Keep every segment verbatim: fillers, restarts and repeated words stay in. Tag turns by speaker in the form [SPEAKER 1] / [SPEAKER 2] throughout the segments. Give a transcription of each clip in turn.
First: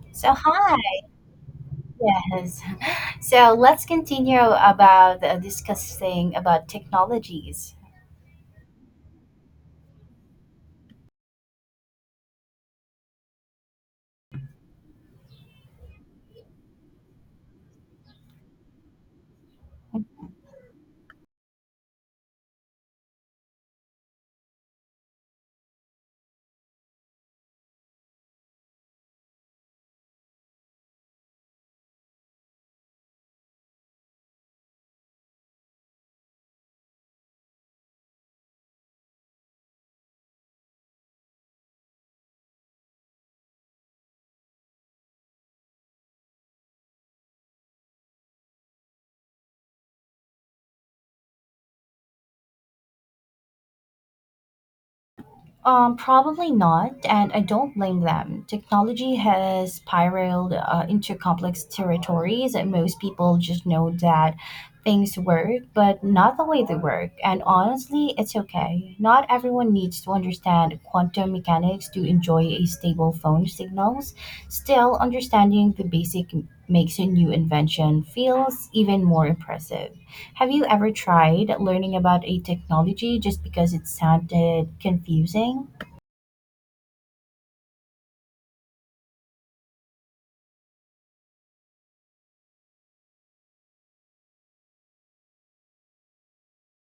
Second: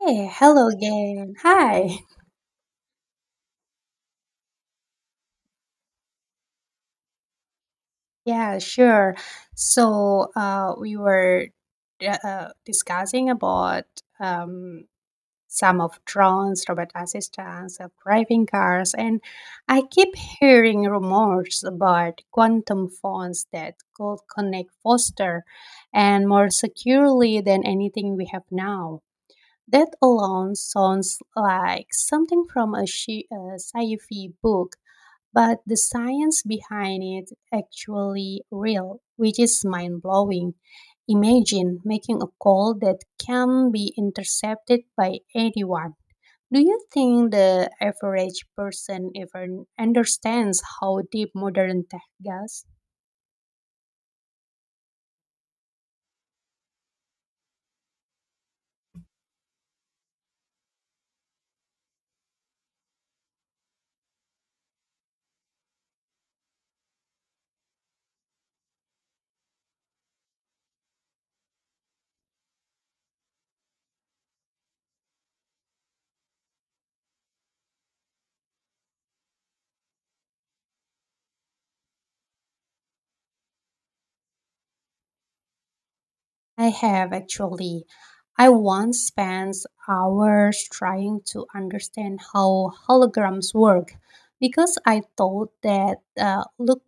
[SPEAKER 1] Hey,
[SPEAKER 2] So
[SPEAKER 1] hello
[SPEAKER 2] hi,
[SPEAKER 1] again. Hi.
[SPEAKER 2] yes. So let's continue about uh, discussing about technologies.
[SPEAKER 1] Yeah, sure. So, uh, we were uh, uh, discussing about um, some of drones, robot assistants, of driving cars, and I keep hearing rumors about quantum phones that could connect faster and more securely than anything we have now. That alone sounds like something from a, shi- a sci-fi book, but the science behind it actually real, which is mind blowing. Imagine making a call that can be intercepted by anyone. Do you think the average person even understands how deep modern tech goes?
[SPEAKER 2] Um, probably not, and I don't blame them. Technology has spiraled uh, into complex territories, and most people just know that things work, but not the way they work. And honestly, it's okay. Not everyone needs to understand quantum mechanics to enjoy a stable phone signals. Still, understanding the basic makes a new invention feels even more impressive. Have you ever tried learning about a technology just because it sounded confusing?
[SPEAKER 1] I have actually. I once spent hours trying to understand how holograms work because I thought that uh, look,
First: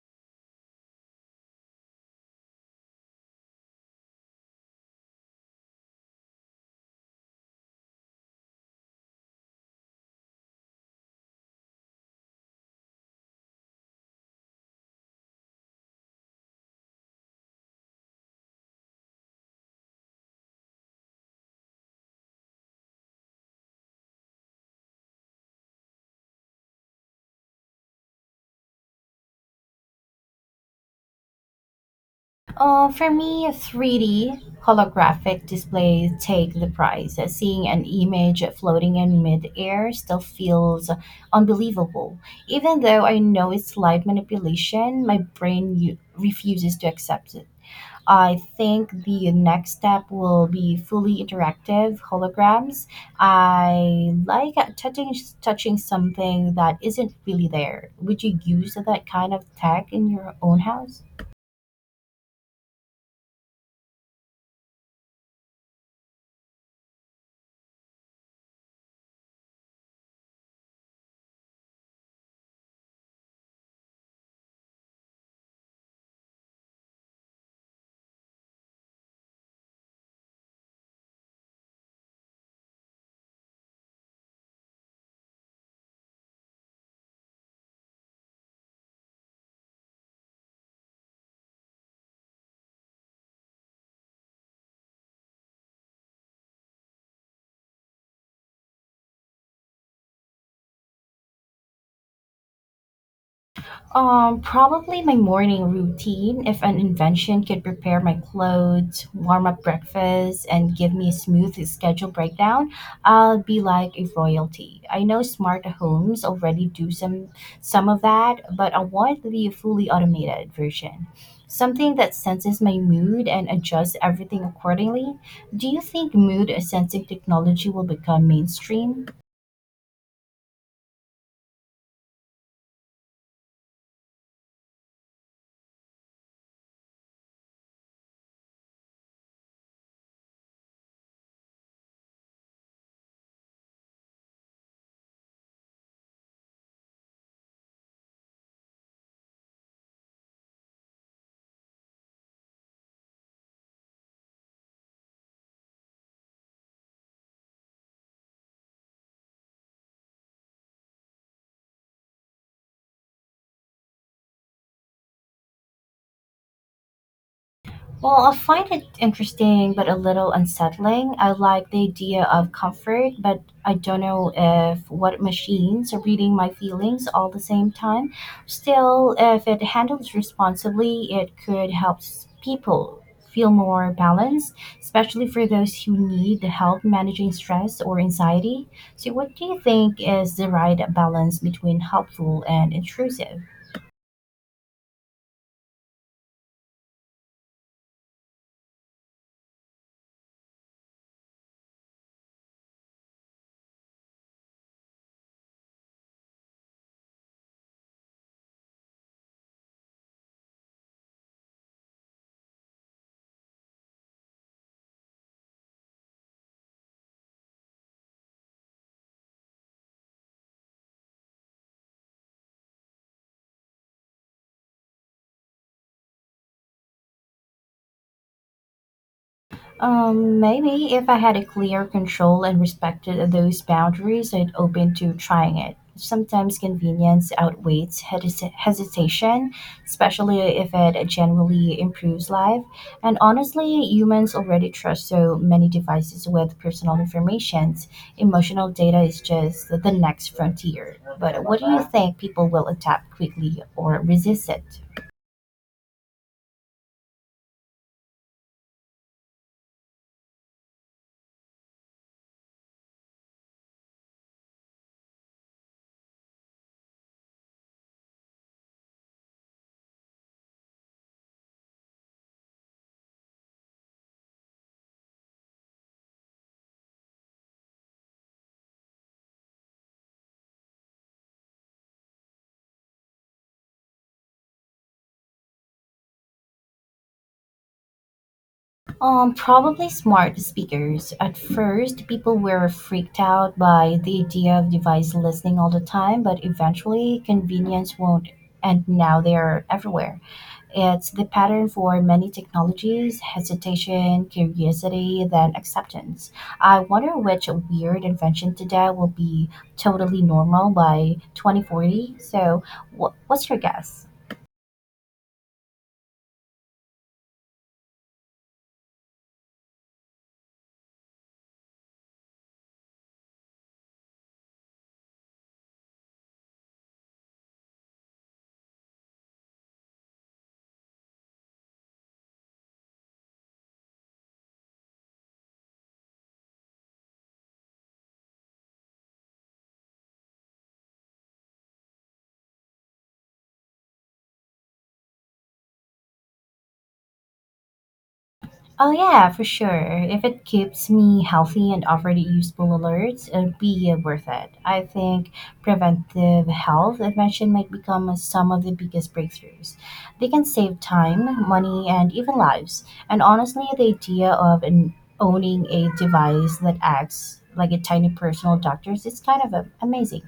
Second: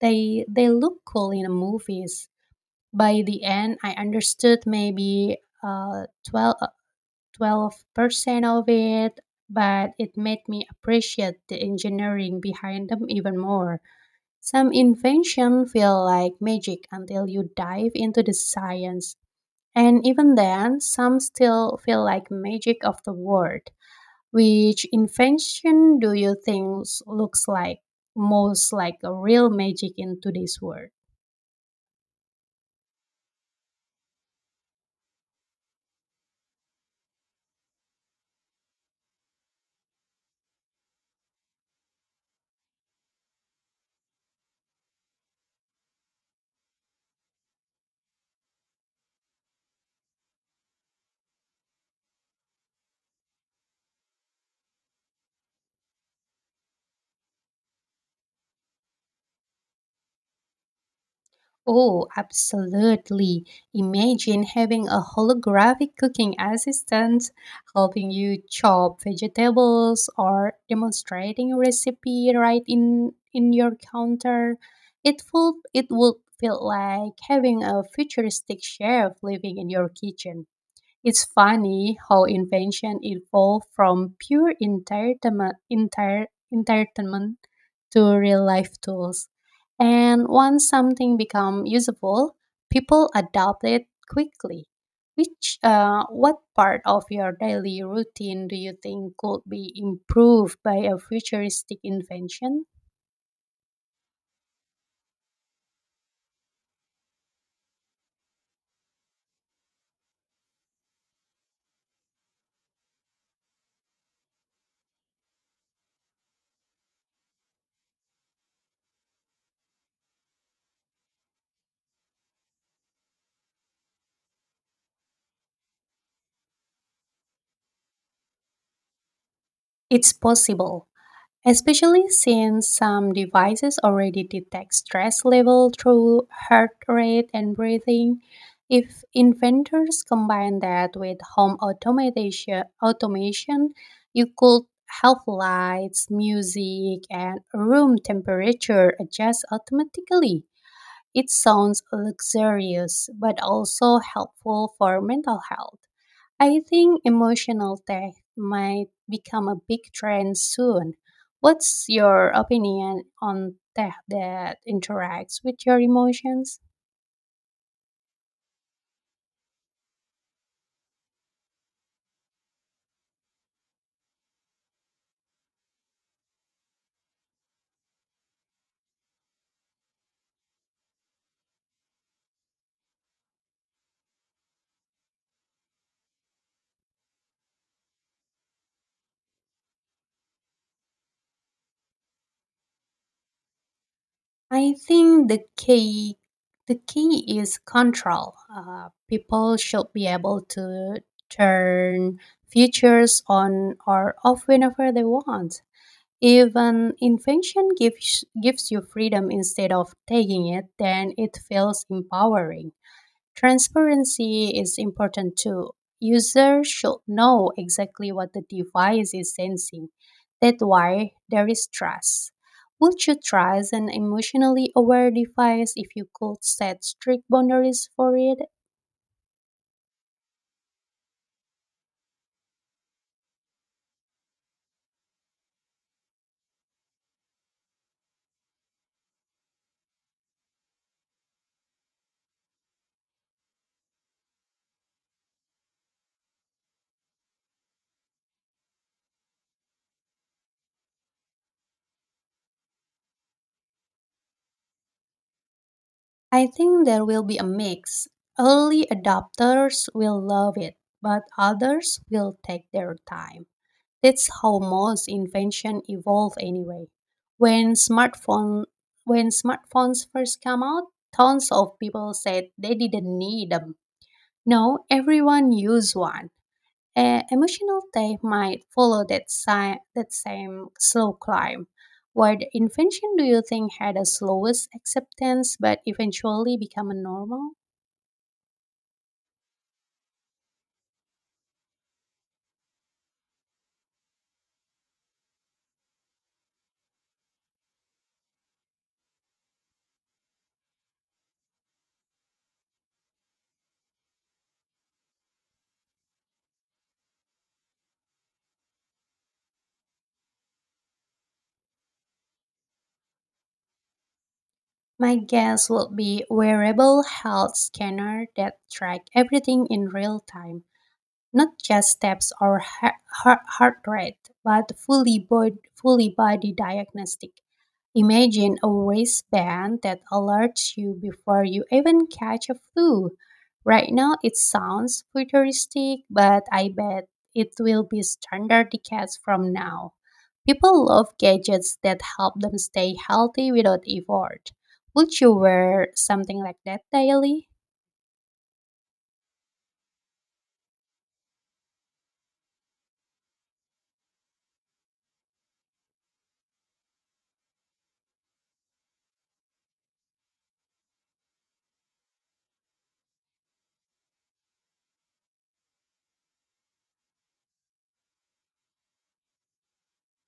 [SPEAKER 1] they they look cool in the movies. By the end, I understood maybe uh, 12 percent of it, but it made me appreciate the engineering behind them even more. Some invention feel like magic until you dive into the science, and even then, some still feel like magic of the world. Which invention do you think looks like most like a real magic in today's world?
[SPEAKER 2] Uh, for me, three D holographic displays take the prize. Seeing an image floating in midair still feels unbelievable. Even though I know it's light manipulation, my brain u- refuses to accept it. I think the next step will be fully interactive holograms. I like touching touching something that isn't really there. Would you use that kind of tech in your own house?
[SPEAKER 1] Oh, absolutely. Imagine having a holographic cooking assistant helping you chop vegetables or demonstrating a recipe right in in your counter. It would it would feel like having a futuristic chef living in your kitchen. It's funny how invention evolved from pure entertainment, enter, entertainment, to real life tools. And once something become usable, people adopt it quickly. Which, uh, what part of your daily routine do you think could be improved by a futuristic invention?
[SPEAKER 2] Um, probably my morning routine. If an invention could prepare my clothes, warm up breakfast, and give me a smooth schedule breakdown, I'll be like a royalty. I know smart homes already do some some of that, but I want the fully automated version. Something that senses my mood and adjusts everything accordingly. Do you think mood sensing technology will become mainstream?
[SPEAKER 1] It's possible, especially since some devices already detect stress level through heart rate and breathing. If inventors combine that with home automation, automation, you could have lights, music, and room temperature adjust automatically. It sounds luxurious but also helpful for mental health. I think emotional tech might become a big trend soon. What's your opinion on tech that interacts with your emotions?
[SPEAKER 2] Well, I find it interesting but a little unsettling. I like the idea of comfort, but I don't know if what machines are reading my feelings all the same time. Still, if it handles responsibly, it could help s- people feel more balanced, especially for those who need the help managing stress or anxiety. So, what do you think is the right balance between helpful and intrusive?
[SPEAKER 1] I think the key The key is control. Uh, people should be able to turn features on or off whenever they want. If an invention gives gives you freedom instead of taking it, then it feels empowering. Transparency is important too. Users should know exactly what the device is sensing. That's why there is trust. Would you trust an emotionally aware device if you could set strict boundaries for it?
[SPEAKER 2] Um, maybe if I had a clear control and respected those boundaries, I'd open to trying it. Sometimes convenience outweighs hes- hesitation, especially if it generally improves life. And honestly, humans already trust so many devices with personal information. Emotional data is just the next frontier. But what do you think people will adapt quickly or resist it?
[SPEAKER 1] I think there will be a mix. Early adopters will love it, but others will take their time. That's how most invention evolve anyway. When smartphone when smartphones first came out, tons of people said they didn't need them. No, everyone used one. A emotional tech might follow that si- that same slow climb. What invention do you think had the slowest acceptance but eventually become a normal?
[SPEAKER 2] Um, probably smart speakers. At first, people were freaked out by the idea of device listening all the time, but eventually, convenience won't, and now they are everywhere. It's the pattern for many technologies hesitation, curiosity, then acceptance. I wonder which weird invention today will be totally normal by twenty forty. So, wh- what's your guess?
[SPEAKER 1] My guess would be wearable health scanner that track everything in real time. Not just steps or heart, heart, heart rate, but fully body, fully body diagnostic. Imagine a wristband that alerts you before you even catch a flu. Right now, it sounds futuristic, but I bet it will be standard decades from now. People love gadgets that help them stay healthy without effort. Would you wear something like that daily?
[SPEAKER 2] Oh yeah, for sure. If it keeps me healthy and offered useful alerts, it'd be uh, worth it. I think preventive health intervention might become uh, some of the biggest breakthroughs. They can save time, money, and even lives. And honestly, the idea of an, owning a device that acts like a tiny personal doctor is kind of uh, amazing.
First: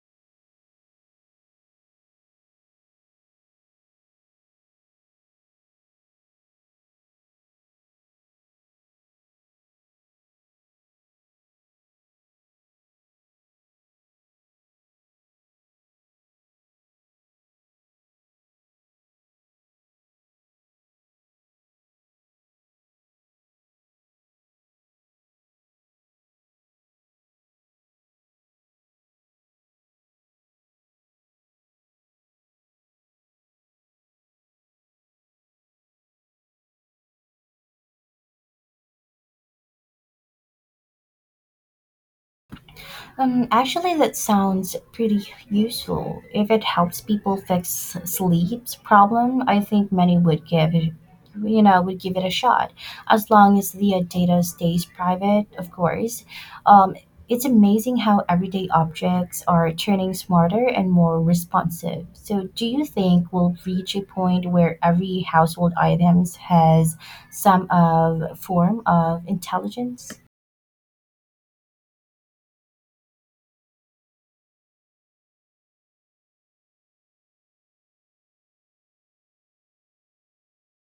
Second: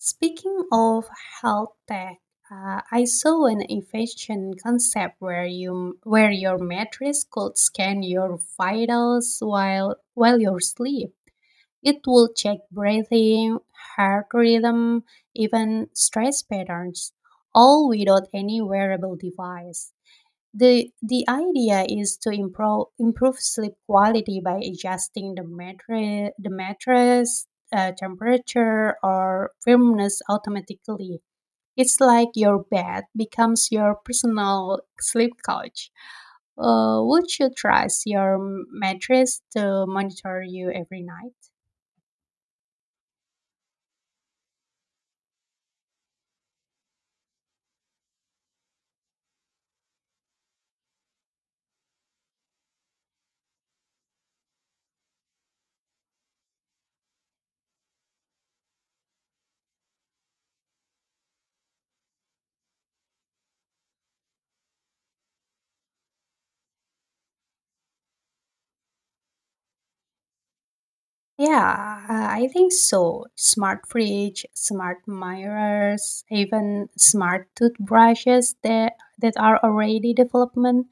[SPEAKER 1] Speaking of health tech, uh, I saw an invention concept where you where your mattress could scan your vitals while while you're asleep. It will check breathing, heart rhythm, even stress patterns, all without any wearable device. The the idea is to improve improve sleep quality by adjusting the mattress the mattress uh, temperature or firmness automatically. It's like your bed becomes your personal sleep coach. Uh, would you trust your mattress to monitor you every night?
[SPEAKER 2] Um, actually, that sounds pretty useful. If it helps people fix sleep's problem, I think many would give it, you know, would give it a shot. As long as the uh, data stays private, of course. Um, it's amazing how everyday objects are turning smarter and more responsive. So, do you think we'll reach a point where every household items has some of form of intelligence?
[SPEAKER 1] Yeah, uh, I think so. Smart fridge, smart mirrors, even smart toothbrushes that that are already development.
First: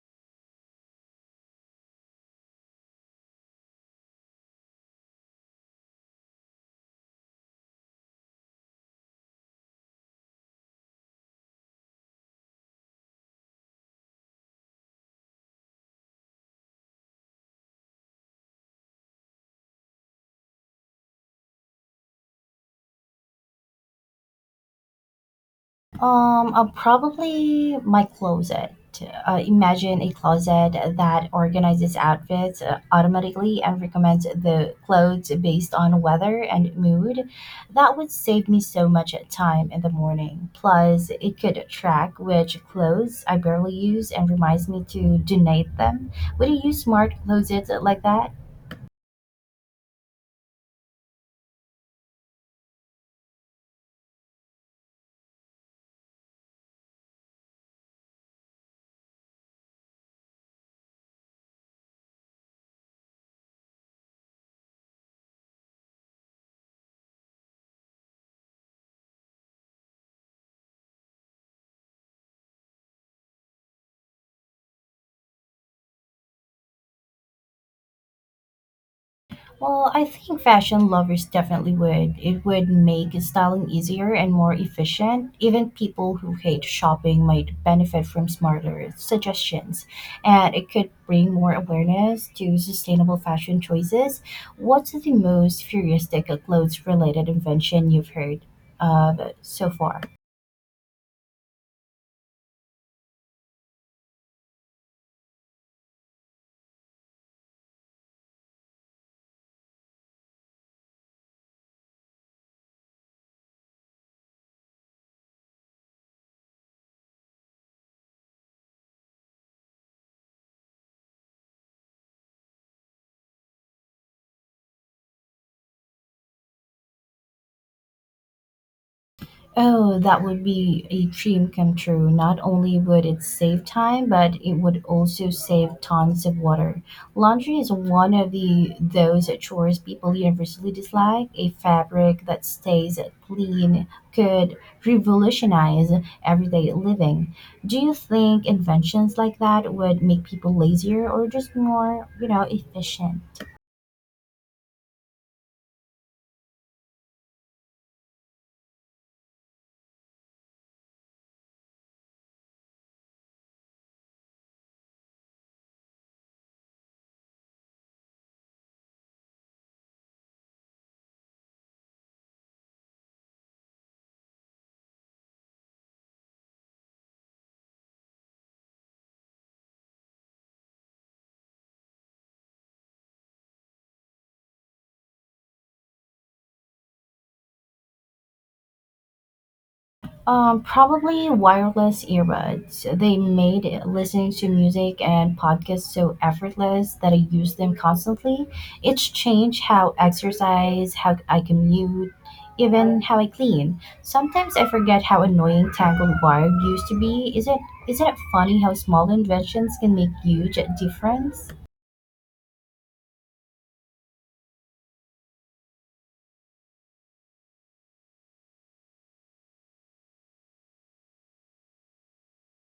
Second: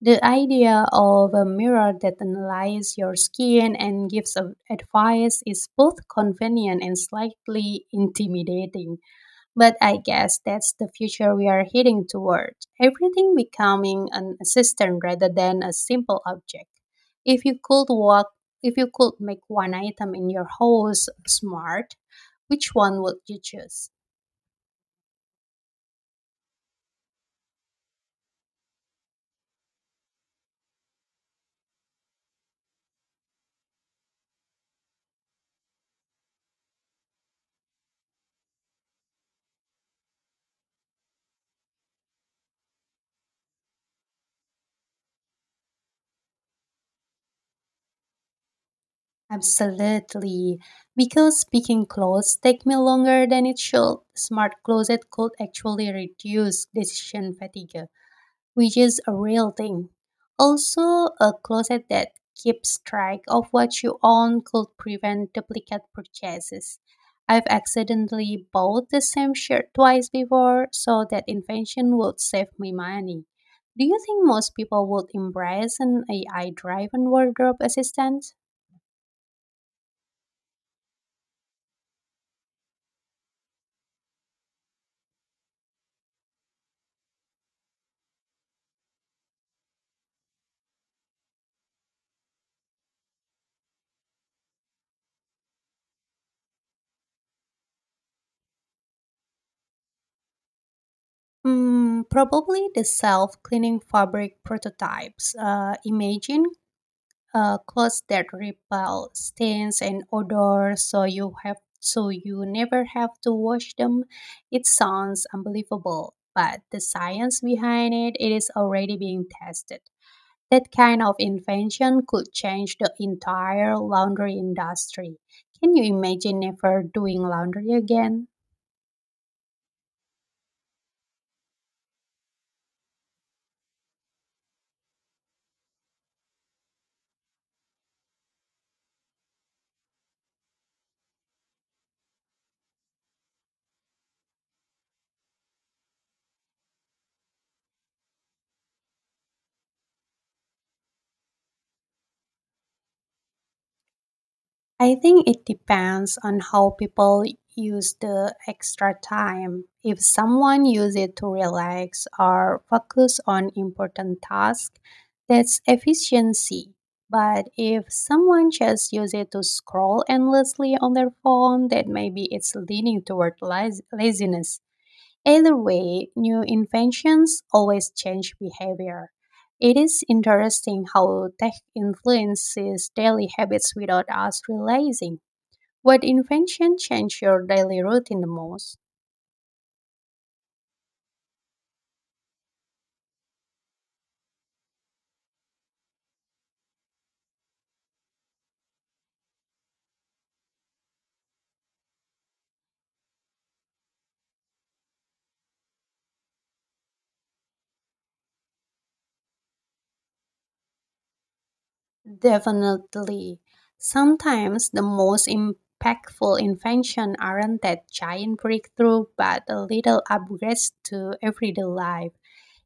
[SPEAKER 1] The idea of a mirror that analyzes your skin and gives a- advice is both convenient and slightly intimidating. But I guess that's the future we are heading toward. Everything becoming an assistant rather than a simple object. If you could walk, if you could make one item in your house smart, which one would you choose?
[SPEAKER 2] Um, uh, probably my closet. Uh, imagine a closet that organizes outfits uh, automatically and recommends the clothes based on weather and mood. That would save me so much time in the morning. Plus, it could track which clothes I barely use and reminds me to donate them. Would you use smart closets like that?
[SPEAKER 1] Absolutely. Because picking clothes take me longer than it should, smart closet could actually reduce decision fatigue, which is a real thing. Also, a closet that keeps track of what you own could prevent duplicate purchases. I've accidentally bought the same shirt twice before, so that invention would save me money. Do you think most people would embrace an A I driven wardrobe assistant?
[SPEAKER 2] Well, I think fashion lovers definitely would. It would make styling easier and more efficient. Even people who hate shopping might benefit from smarter suggestions, and it could bring more awareness to sustainable fashion choices. What's the most futuristic clothes related invention you've heard of so far?
[SPEAKER 1] Mm, probably the self cleaning fabric prototypes. Uh, imagine uh, clothes that repel stains and odor so you have so you never have to wash them. It sounds unbelievable, but the science behind it, it is already being tested. That kind of invention could change the entire laundry industry. Can you imagine never doing laundry again?
[SPEAKER 2] Oh, that would be a dream come true. Not only would it save time, but it would also save tons of water. Laundry is one of the those chores people universally dislike. A fabric that stays clean could revolutionize everyday living. Do you think inventions like that would make people lazier or just more, you know, efficient?
[SPEAKER 1] I think it depends on how people use the extra time. If someone uses it to relax or focus on important tasks, that's efficiency. But if someone just uses it to scroll endlessly on their phone, that maybe it's leaning toward laz- laziness. Either way, new inventions always change behavior. It is interesting how tech influences daily habits without us realizing. What invention changed your daily routine the most?
[SPEAKER 2] Um, probably wireless earbuds. They made listening to music and podcasts so effortless that I use them constantly. It's changed how I exercise, how I commute, even how I clean. Sometimes I forget how annoying tangled wire used to be. Is it Isn't it funny how small inventions can make huge difference?
[SPEAKER 1] Definitely. Sometimes the most impactful invention aren't that giant breakthrough but a little upgrades to everyday life.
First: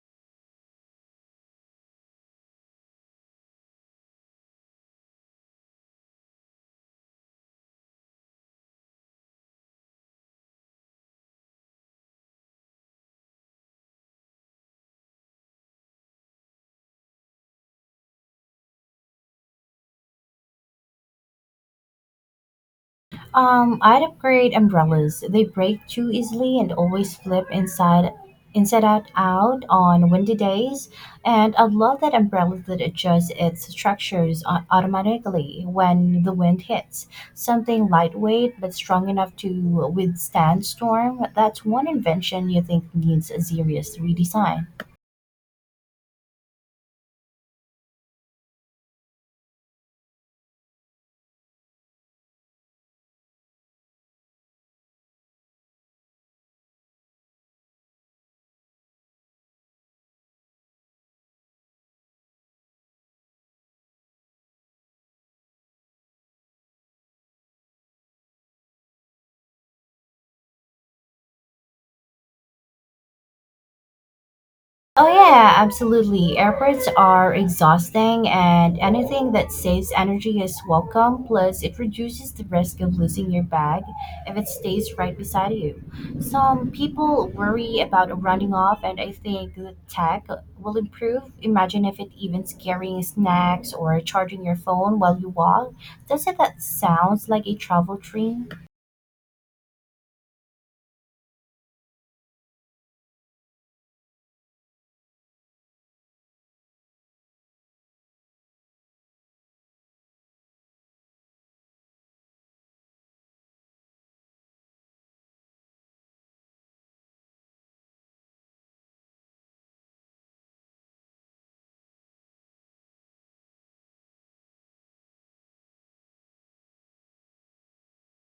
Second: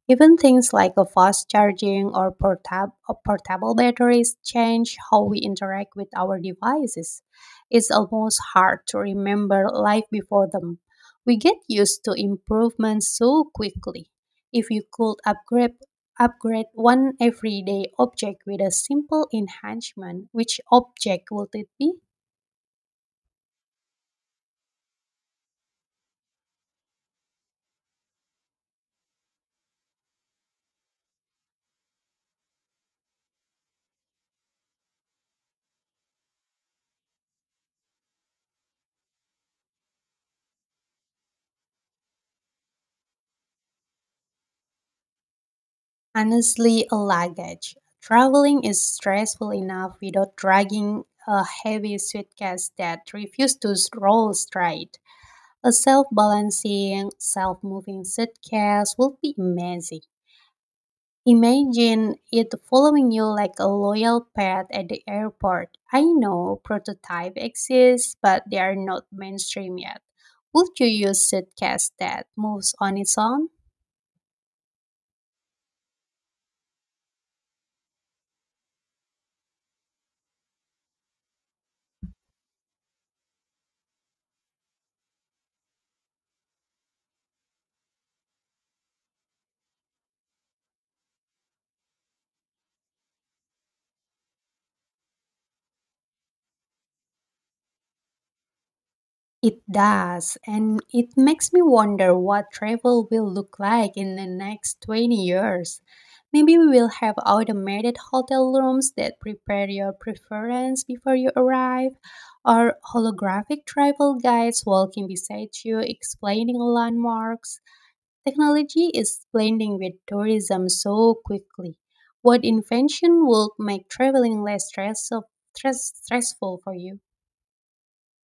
[SPEAKER 1] Even things like a fast charging or portab- or portable batteries change how we interact with our devices. It's almost hard to remember life before them. We get used to improvements so quickly. If you could upgrade upgrade one everyday object with a simple enhancement, which object would it be?
[SPEAKER 2] Um, I'd upgrade umbrellas. They break too easily and always flip inside inside out out on windy days. And I love that umbrella that adjusts its structures au- automatically when the wind hits. Something lightweight but strong enough to withstand storm. That's one invention you think needs a serious redesign.
[SPEAKER 1] Honestly, a luggage. Traveling is stressful enough without dragging a heavy suitcase that refuses to roll straight. A self-balancing, self-moving suitcase would be amazing. Imagine it following you like a loyal pet at the airport. I know prototype exists, but they are not mainstream yet. Would you use suitcase that moves on its own?
[SPEAKER 2] Oh, yeah, absolutely. Airports are exhausting, and anything that saves energy is welcome. Plus, it reduces the risk of losing your bag if it stays right beside you. Some people worry about running off, and I think the tech will improve. Imagine if it even carrying snacks or charging your phone while you walk. Doesn't that sounds like a travel dream?
[SPEAKER 1] It does, and it makes me wonder what travel will look like in the next twenty years. Maybe we will have automated hotel rooms that prepare your preference before you arrive, or holographic travel guides walking beside you explaining landmarks. Technology is blending with tourism so quickly. What invention would make traveling less stress- stressful for you?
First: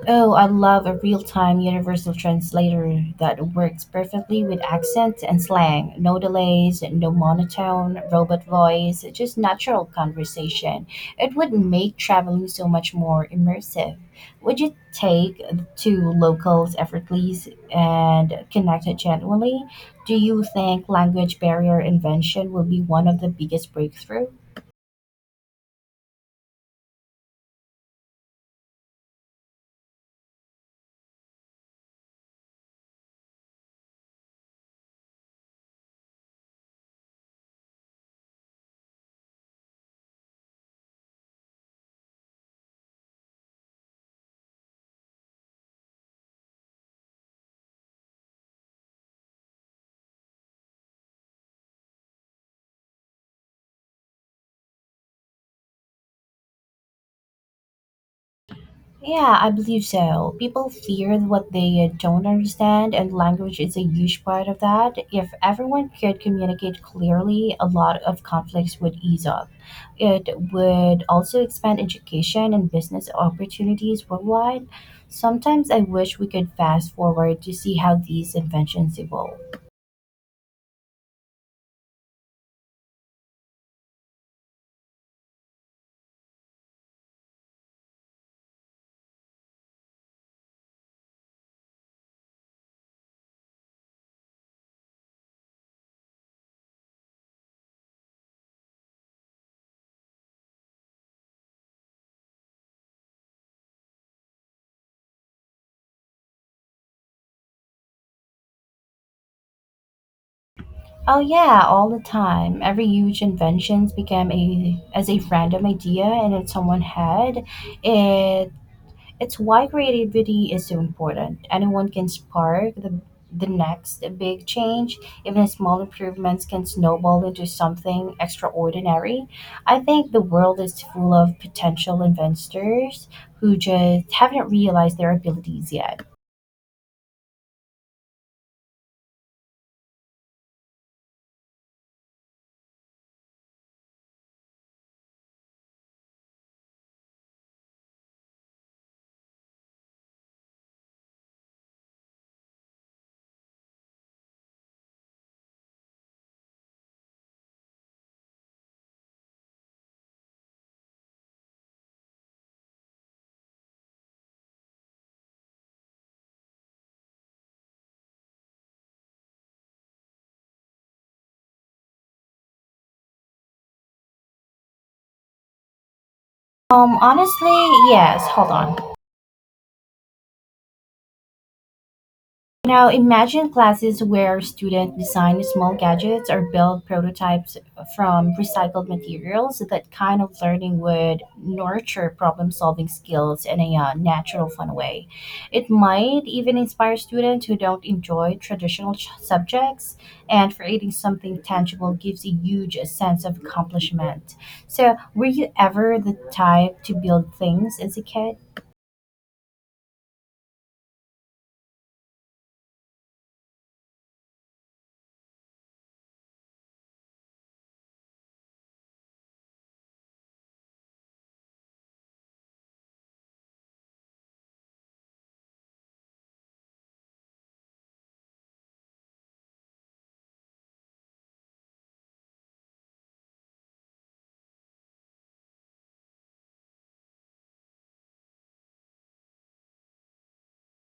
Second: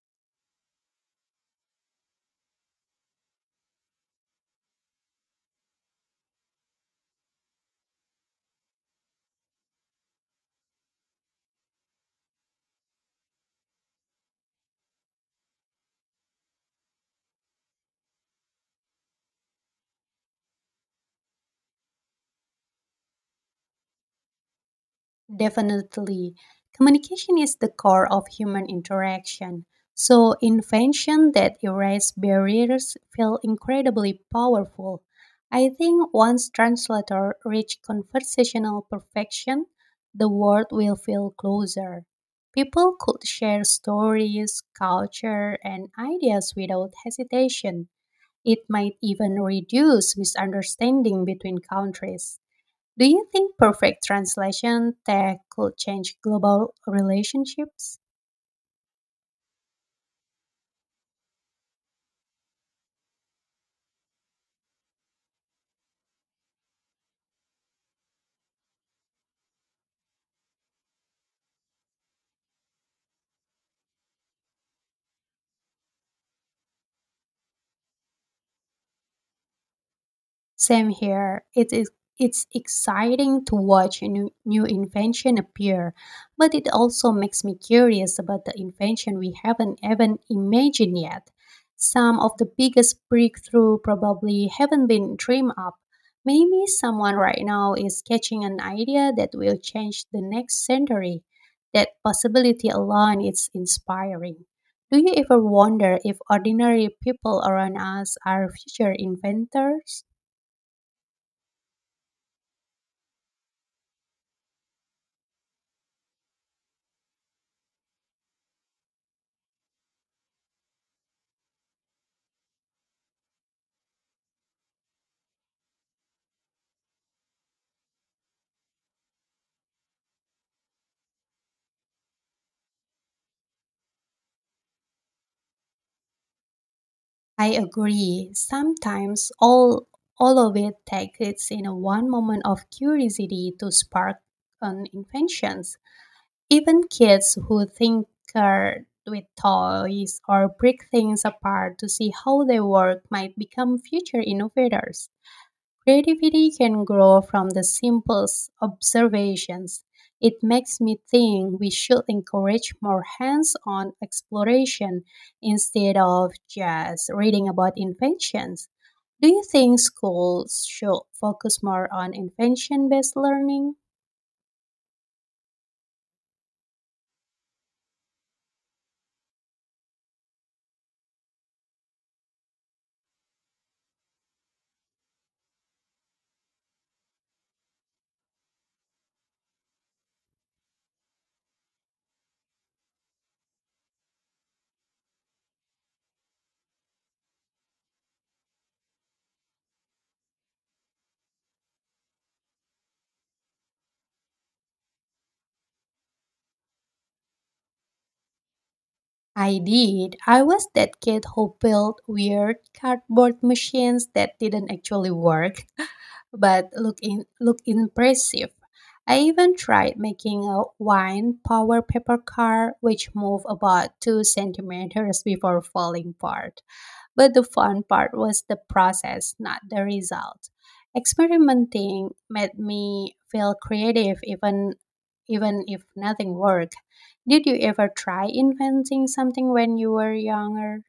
[SPEAKER 2] Oh, I love a real-time universal translator that works perfectly with accents and slang. No delays, no monotone, robot voice, just natural conversation. It would make traveling so much more immersive. Would you take two locals effortlessly and connect genuinely? Do you think language barrier invention will be one of the biggest breakthrough?
[SPEAKER 1] Definitely. Communication is the core of human interaction. So, invention that erase barriers feel incredibly powerful. I think once translator reach conversational perfection, the world will feel closer. People could share stories, culture, and ideas without hesitation. It might even reduce misunderstanding between countries. Do you think perfect translation tech could change global relationships?
[SPEAKER 2] Yeah, I believe so. People fear what they don't understand, and language is a huge part of that. If everyone could communicate clearly, a lot of conflicts would ease up. It would also expand education and business opportunities worldwide. Sometimes I wish we could fast forward to see how these inventions evolve.
[SPEAKER 1] Same here. It is it's exciting to watch a new, new invention appear, but it also makes me curious about the invention we haven't even imagined yet. Some of the biggest breakthrough probably haven't been dreamed up. Maybe someone right now is catching an idea that will change the next century. That possibility alone is inspiring. Do you ever wonder if ordinary people around us are future inventors?
[SPEAKER 2] Oh yeah, all the time. Every huge inventions became a as a random idea and in someone's head. It It's why creativity is so important. Anyone can spark the, the next big change. Even small improvements can snowball into something extraordinary. I think the world is full of potential investors who just haven't realized their abilities yet.
[SPEAKER 1] I agree. Sometimes all all of it takes is in a one moment of curiosity to spark an inventions. Even kids who think tinker with toys or break things apart to see how they work might become future innovators. Creativity can grow from the simplest observations. It makes me think we should encourage more hands on exploration instead of just reading about inventions. Do you think schools should focus more on invention based learning?
[SPEAKER 2] Um, honestly, yes, hold on. Now imagine classes where students design small gadgets or build prototypes from recycled materials. That kind of learning would nurture problem solving skills in a uh, natural, fun way. It might even inspire students who don't enjoy traditional ch- subjects, and creating something tangible gives a huge sense of accomplishment. So, were you ever the type to build things as a kid?
[SPEAKER 1] I did. I was that kid who built weird cardboard machines that didn't actually work, but look in look impressive. I even tried making a wine power paper car which moved about two centimeters before falling apart. But the fun part was the process, not the result. Experimenting made me feel creative even even if nothing worked. Did you ever try inventing something when you were younger?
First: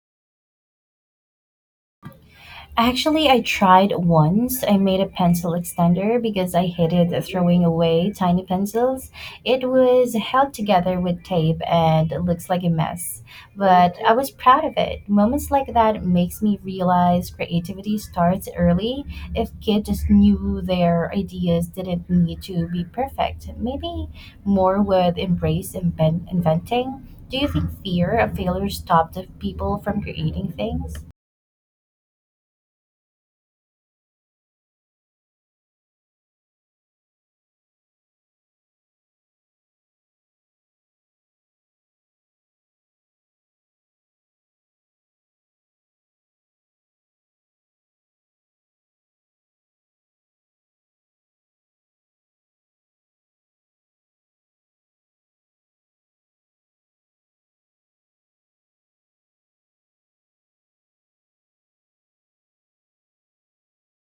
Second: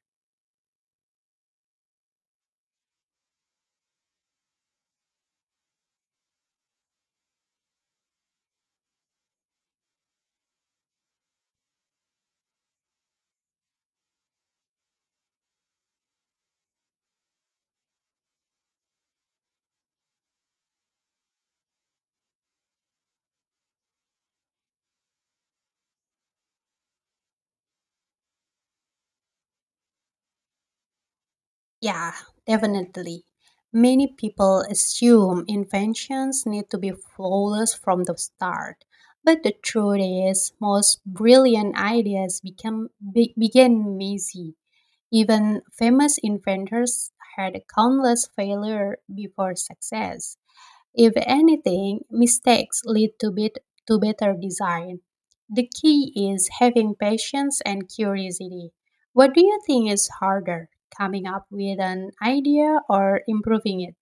[SPEAKER 2] Actually, I tried once. I made a pencil extender because I hated throwing away tiny pencils. It was held together with tape and it looks like a mess, but I was proud of it. Moments like that makes me realize creativity starts early. If kids just knew their ideas didn't need to be perfect, maybe more would embrace invent- inventing. Do you think fear of failure stopped people from creating things?
[SPEAKER 1] Yeah, definitely. Many people assume inventions need to be flawless from the start. But the truth is, most brilliant ideas become be, begin messy. Even famous inventors had countless failure before success. If anything, mistakes lead to, bit, to better design. The key is having patience and curiosity. What do you think is harder, coming up with an idea or improving it?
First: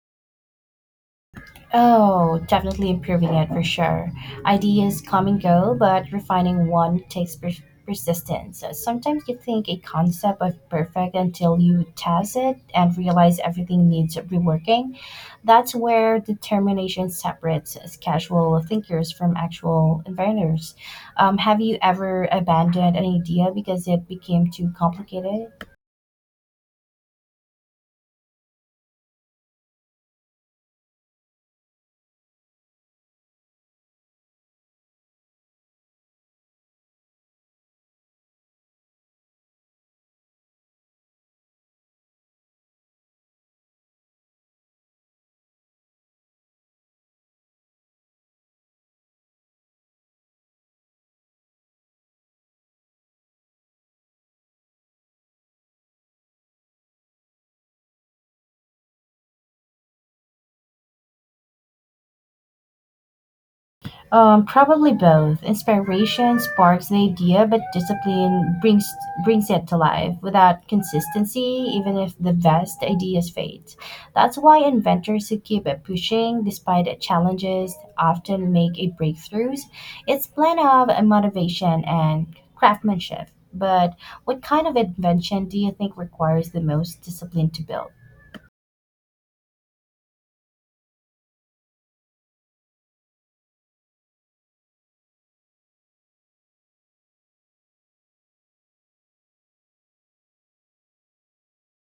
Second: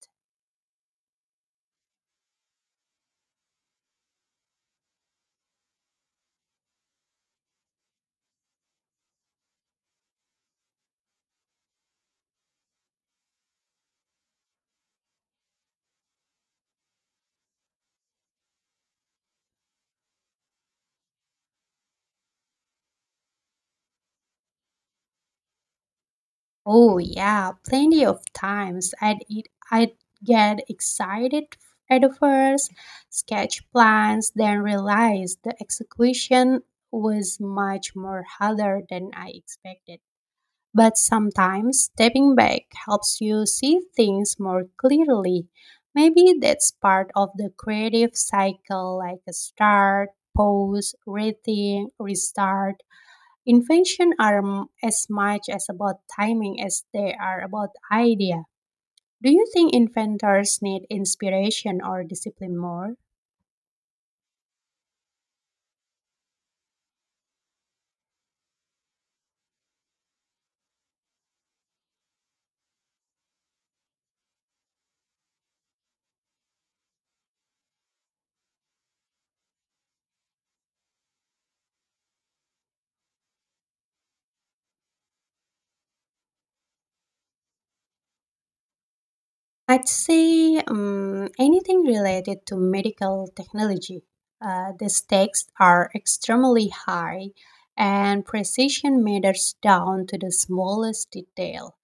[SPEAKER 2] Oh, definitely improving it for sure. Ideas come and go, but refining one takes pers- persistence. So, Sometimes you think a concept is perfect until you test it and realize everything needs reworking. That's where determination separates us casual thinkers from actual inventors. Um, have you ever abandoned an idea because it became too complicated?
[SPEAKER 1] Oh, yeah, plenty of times I'd, eat, I'd get excited at the first, sketch plans, then realize the execution was much more harder than I expected. But sometimes stepping back helps you see things more clearly. Maybe that's part of the creative cycle like a start, pause, rethink, restart. Invention are m- as much as about timing as they are about idea. Do you think inventors need inspiration or discipline more?
[SPEAKER 2] Um, probably both. Inspiration sparks an idea, but discipline brings brings it to life. Without consistency, even if the best ideas fade, that's why inventors who keep it pushing despite challenges often make a breakthroughs. It's blend of motivation and craftsmanship. But what kind of invention do you think requires the most discipline to build?
[SPEAKER 1] I'd say um, anything related to medical technology. Uh, the stakes are extremely high, and precision matters down to the smallest detail.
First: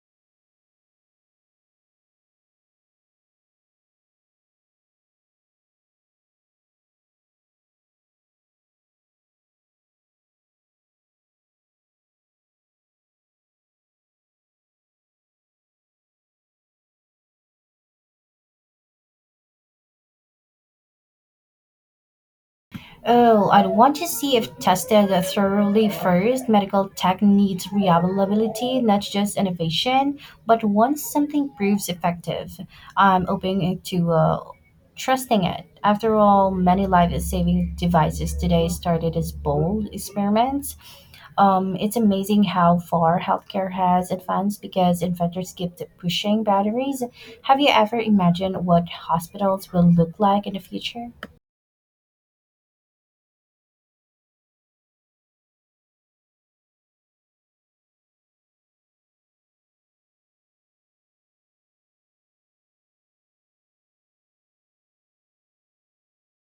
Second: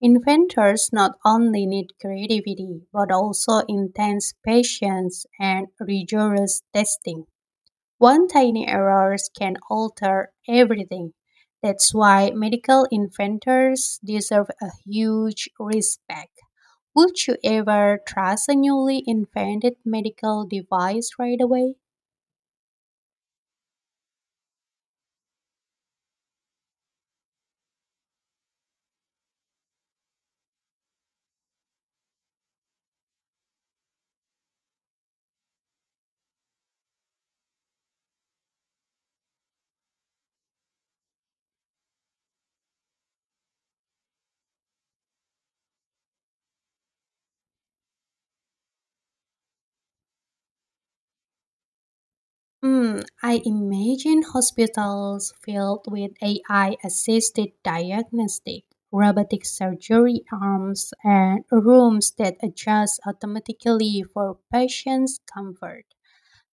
[SPEAKER 1] Inventors not only need creativity, but also intense patience and rigorous testing. One tiny error can alter everything. That's why medical inventors deserve a huge respect. Would you ever trust a newly invented medical device right away?
[SPEAKER 2] Oh, I'd want to see if tested thoroughly first. Medical tech needs reliability, not just innovation. But once something proves effective, I'm open to uh, trusting it. After all, many life-saving devices today started as bold experiments. Um, it's amazing how far healthcare has advanced because inventors keep pushing boundaries. Have you ever imagined what hospitals will look like in the future?
[SPEAKER 1] Hmm, I imagine hospitals filled with A I assisted diagnostic, robotic surgery arms, and rooms that adjust automatically for patients' comfort.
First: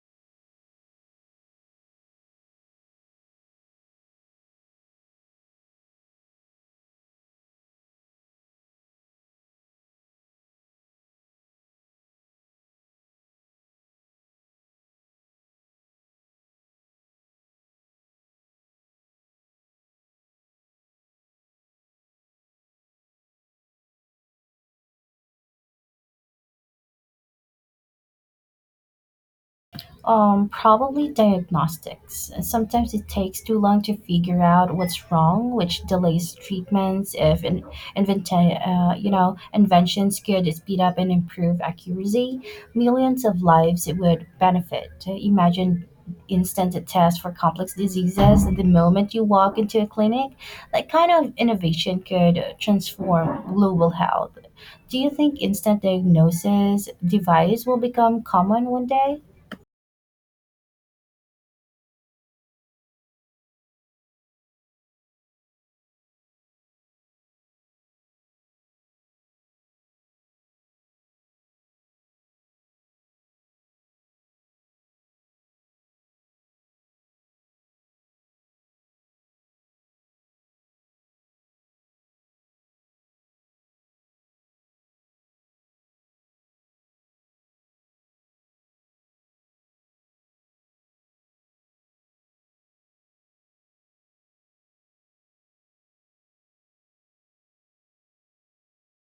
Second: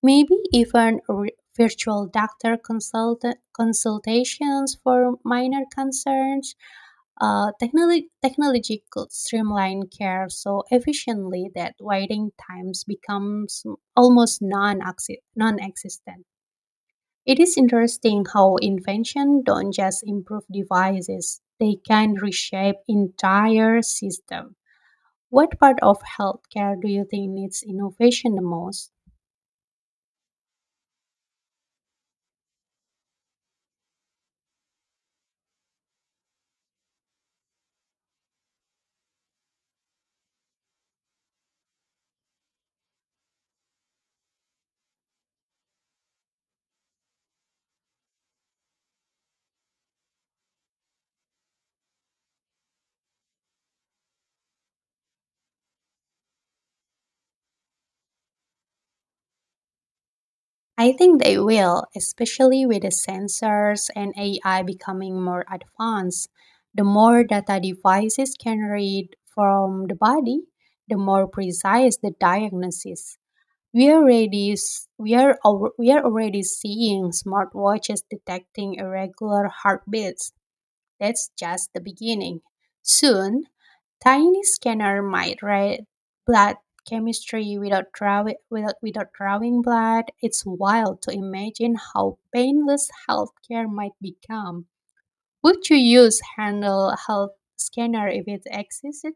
[SPEAKER 1] Maybe even re- virtual doctor consult- consultations for minor concerns. Uh, technology, technology could streamline care so efficiently that waiting times becomes almost non-exi- non-existent. It is interesting how invention don't just improve devices; they can reshape entire system. What part of healthcare do you think needs innovation the most?
[SPEAKER 2] Um, probably diagnostics. Sometimes it takes too long to figure out what's wrong, which delays treatments. If in, invent, uh, you know, inventions could speed up and improve accuracy, millions of lives would benefit. Imagine instant tests for complex diseases the moment you walk into a clinic. That kind of innovation could transform global health. Do you think instant diagnosis device will become common one day?
[SPEAKER 1] I think they will, especially with the sensors and A I becoming more advanced. The more data devices can read from the body, the more precise the diagnosis. We are already s- we are al- We are already seeing smartwatches detecting irregular heartbeats, that's just the beginning. Soon, tiny scanner might read blood chemistry without drawing without, without drawing blood. It's wild to imagine how painless healthcare might become. Would you use handle health scanner if it existed?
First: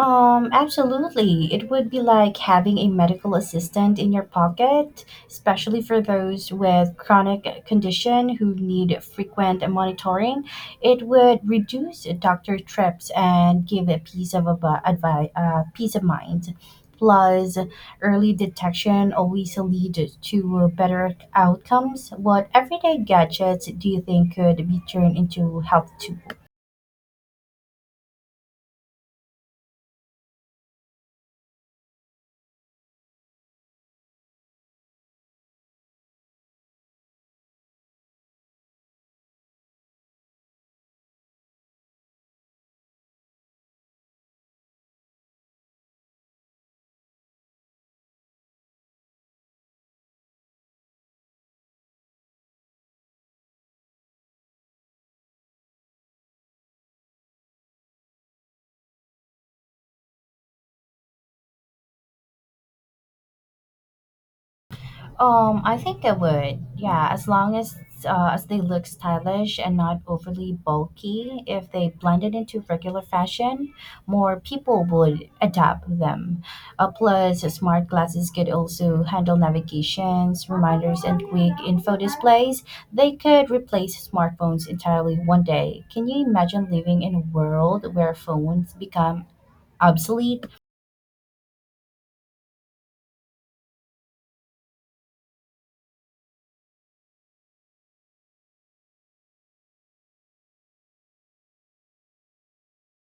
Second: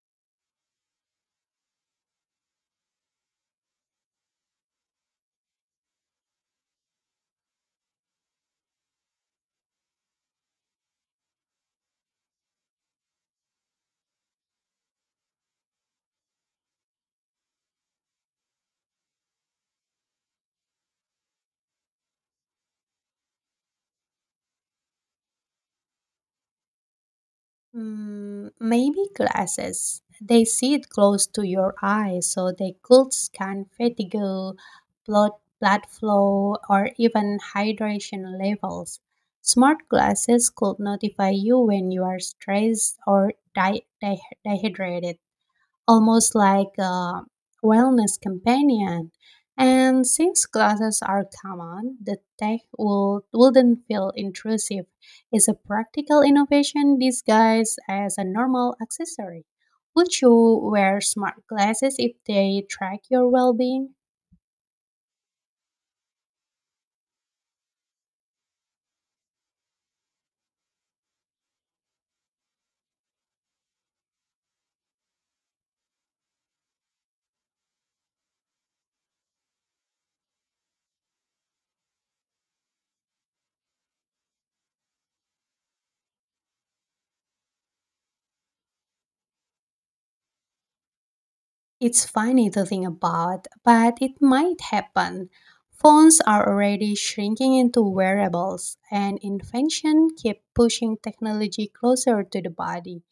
[SPEAKER 2] Um, absolutely. It would be like having a medical assistant in your pocket, especially for those with chronic condition who need frequent monitoring. It would reduce doctor trips and give a piece of advice, uh, peace of mind. Plus, early detection always leads to better outcomes. What everyday gadgets do you think could be turned into health tools?
[SPEAKER 1] Mm, maybe glasses. They sit close to your eye, so they could scan fatigue, blood blood flow, or even hydration levels. Smart glasses could notify you when you are stressed or di- di- dehydrated, almost like a wellness companion. And since glasses are common, the tech will, wouldn't feel intrusive. It's a practical innovation disguised as a normal accessory. Would you wear smart glasses if they track your well being?
[SPEAKER 2] Um, I think I would. Yeah, as long as uh, as they look stylish and not overly bulky. If they blended into regular fashion, more people would adapt them. Uh, plus, smart glasses could also handle navigations, reminders, and quick info displays. They could replace smartphones entirely one day. Can you imagine living in a world where phones become obsolete?
[SPEAKER 1] It's funny to think about, but it might happen. Phones are already shrinking into wearables, and invention keep pushing technology closer to the body.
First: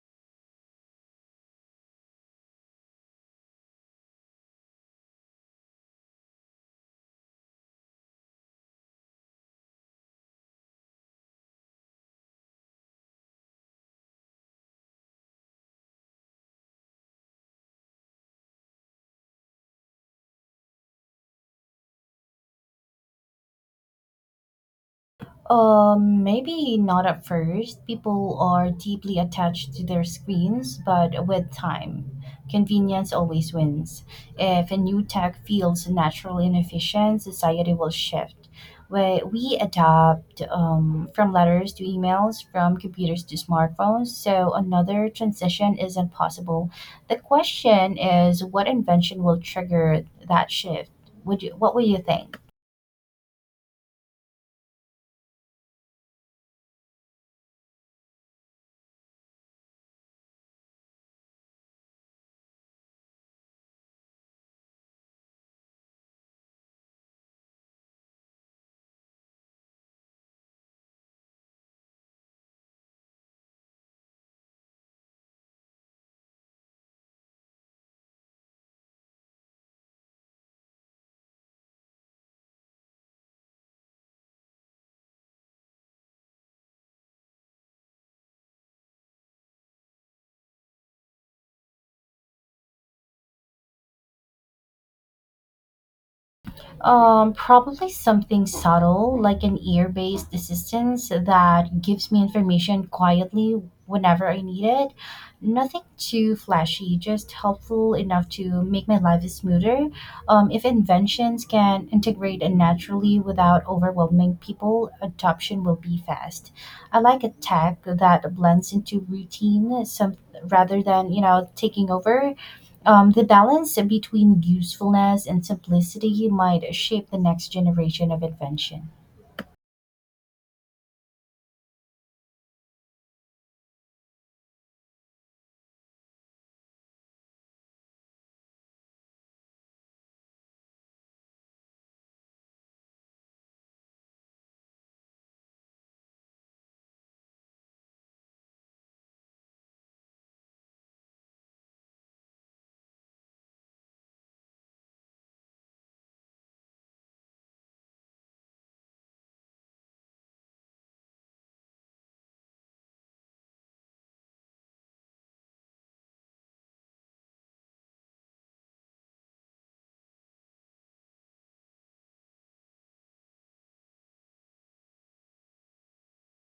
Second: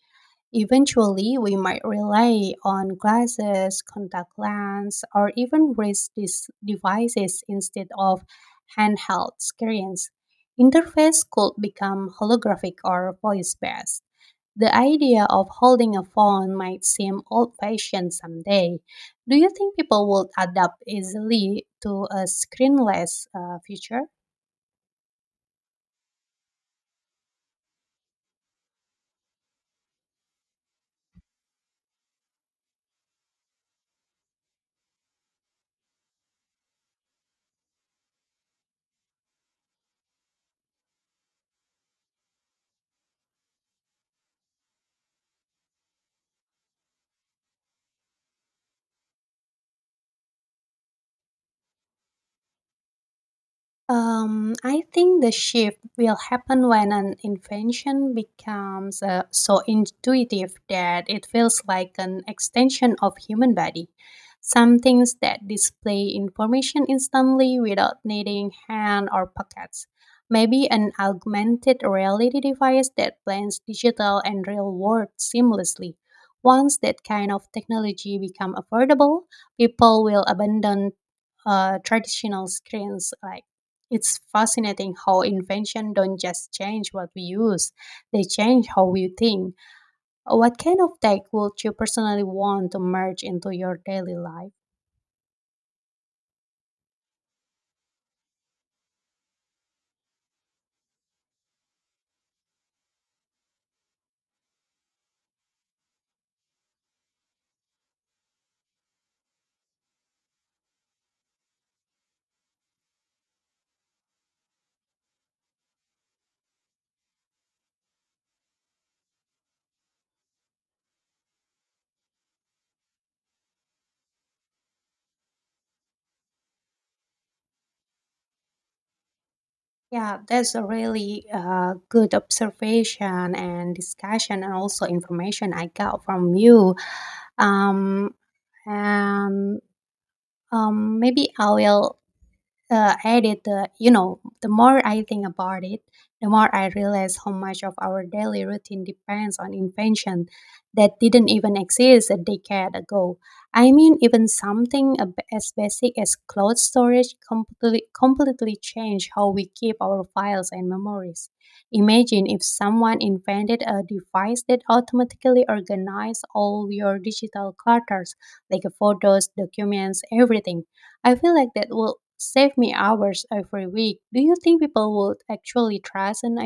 [SPEAKER 1] Eventually, we might rely on glasses, contact lenses, or even wrist dis- devices instead of handheld screens. Interface could become holographic or voice based. The idea of holding a phone might seem old fashioned someday. Do you think people would adapt easily to a screenless uh, future?
[SPEAKER 2] Um, maybe not at first. People are deeply attached to their screens, but with time, convenience always wins. If a new tech feels naturally inefficient, society will shift. We, we adapt um, from letters to emails, from computers to smartphones, so another transition isn't possible. The question is what invention will trigger that shift? Would you, what would you think?
[SPEAKER 1] Um, I think the shift will happen when an invention becomes uh, so intuitive that it feels like an extension of human body. Some things that display information instantly without needing hand or pockets. Maybe an augmented reality device that blends digital and real world seamlessly. Once that kind of technology become affordable, people will abandon uh, traditional screens like it's fascinating how invention don't just change what we use, they change how we think. What kind of tech would you personally want to merge into your daily life?
[SPEAKER 2] Um, probably something subtle, like an ear based assistance that gives me information quietly whenever I need it. Nothing too flashy, just helpful enough to make my life smoother. Um, if inventions can integrate naturally without overwhelming people, adoption will be fast. I like a tech that blends into routine some rather than, you know, taking over. Um, the balance between usefulness and simplicity might shape the next generation of invention.
[SPEAKER 1] Yeah, that's a really uh, good observation and discussion, and also information I got from you. Um, and um, maybe I will uh, added the, you know, the more I think about it, the more I realize how much of our daily routine depends on invention that didn't even exist a decade ago. I mean, even something ab- as basic as cloud storage completely completely changed how we keep our files and memories. Imagine if someone invented a device that automatically organized all your digital clutters, like photos, documents, everything. I feel like that will save me hours every week. Do you think people would actually trust an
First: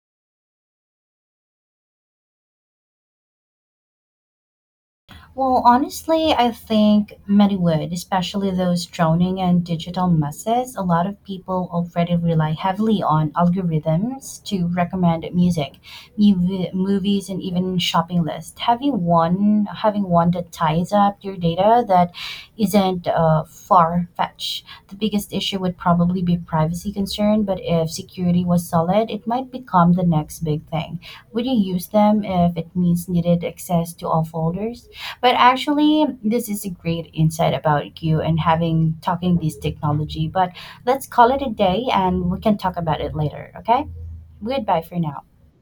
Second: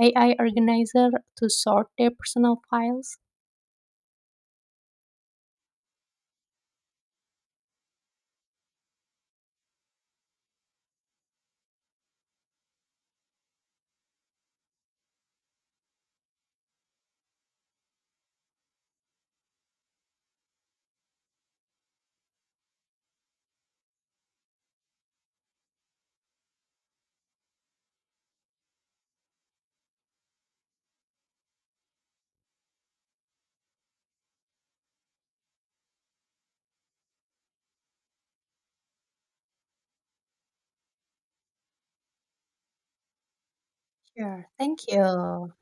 [SPEAKER 1] A I organizer to sort their personal files?
[SPEAKER 2] Well, honestly, I think many would, especially those drowning in digital messes. A lot of people already rely heavily on algorithms to recommend music, mu- movies, and even shopping lists. Having one, having one that ties up your data that isn't uh, far fetched. The biggest issue would probably be privacy concern, but if security was solid, it might become the next big thing. Would you use them if it means needed access to all folders? But actually, this is a great insight about you and having talking this technology. But let's call it a day and we can talk about it later, okay?
[SPEAKER 1] Sure.
[SPEAKER 2] Goodbye
[SPEAKER 1] Thank
[SPEAKER 2] for now.
[SPEAKER 1] you.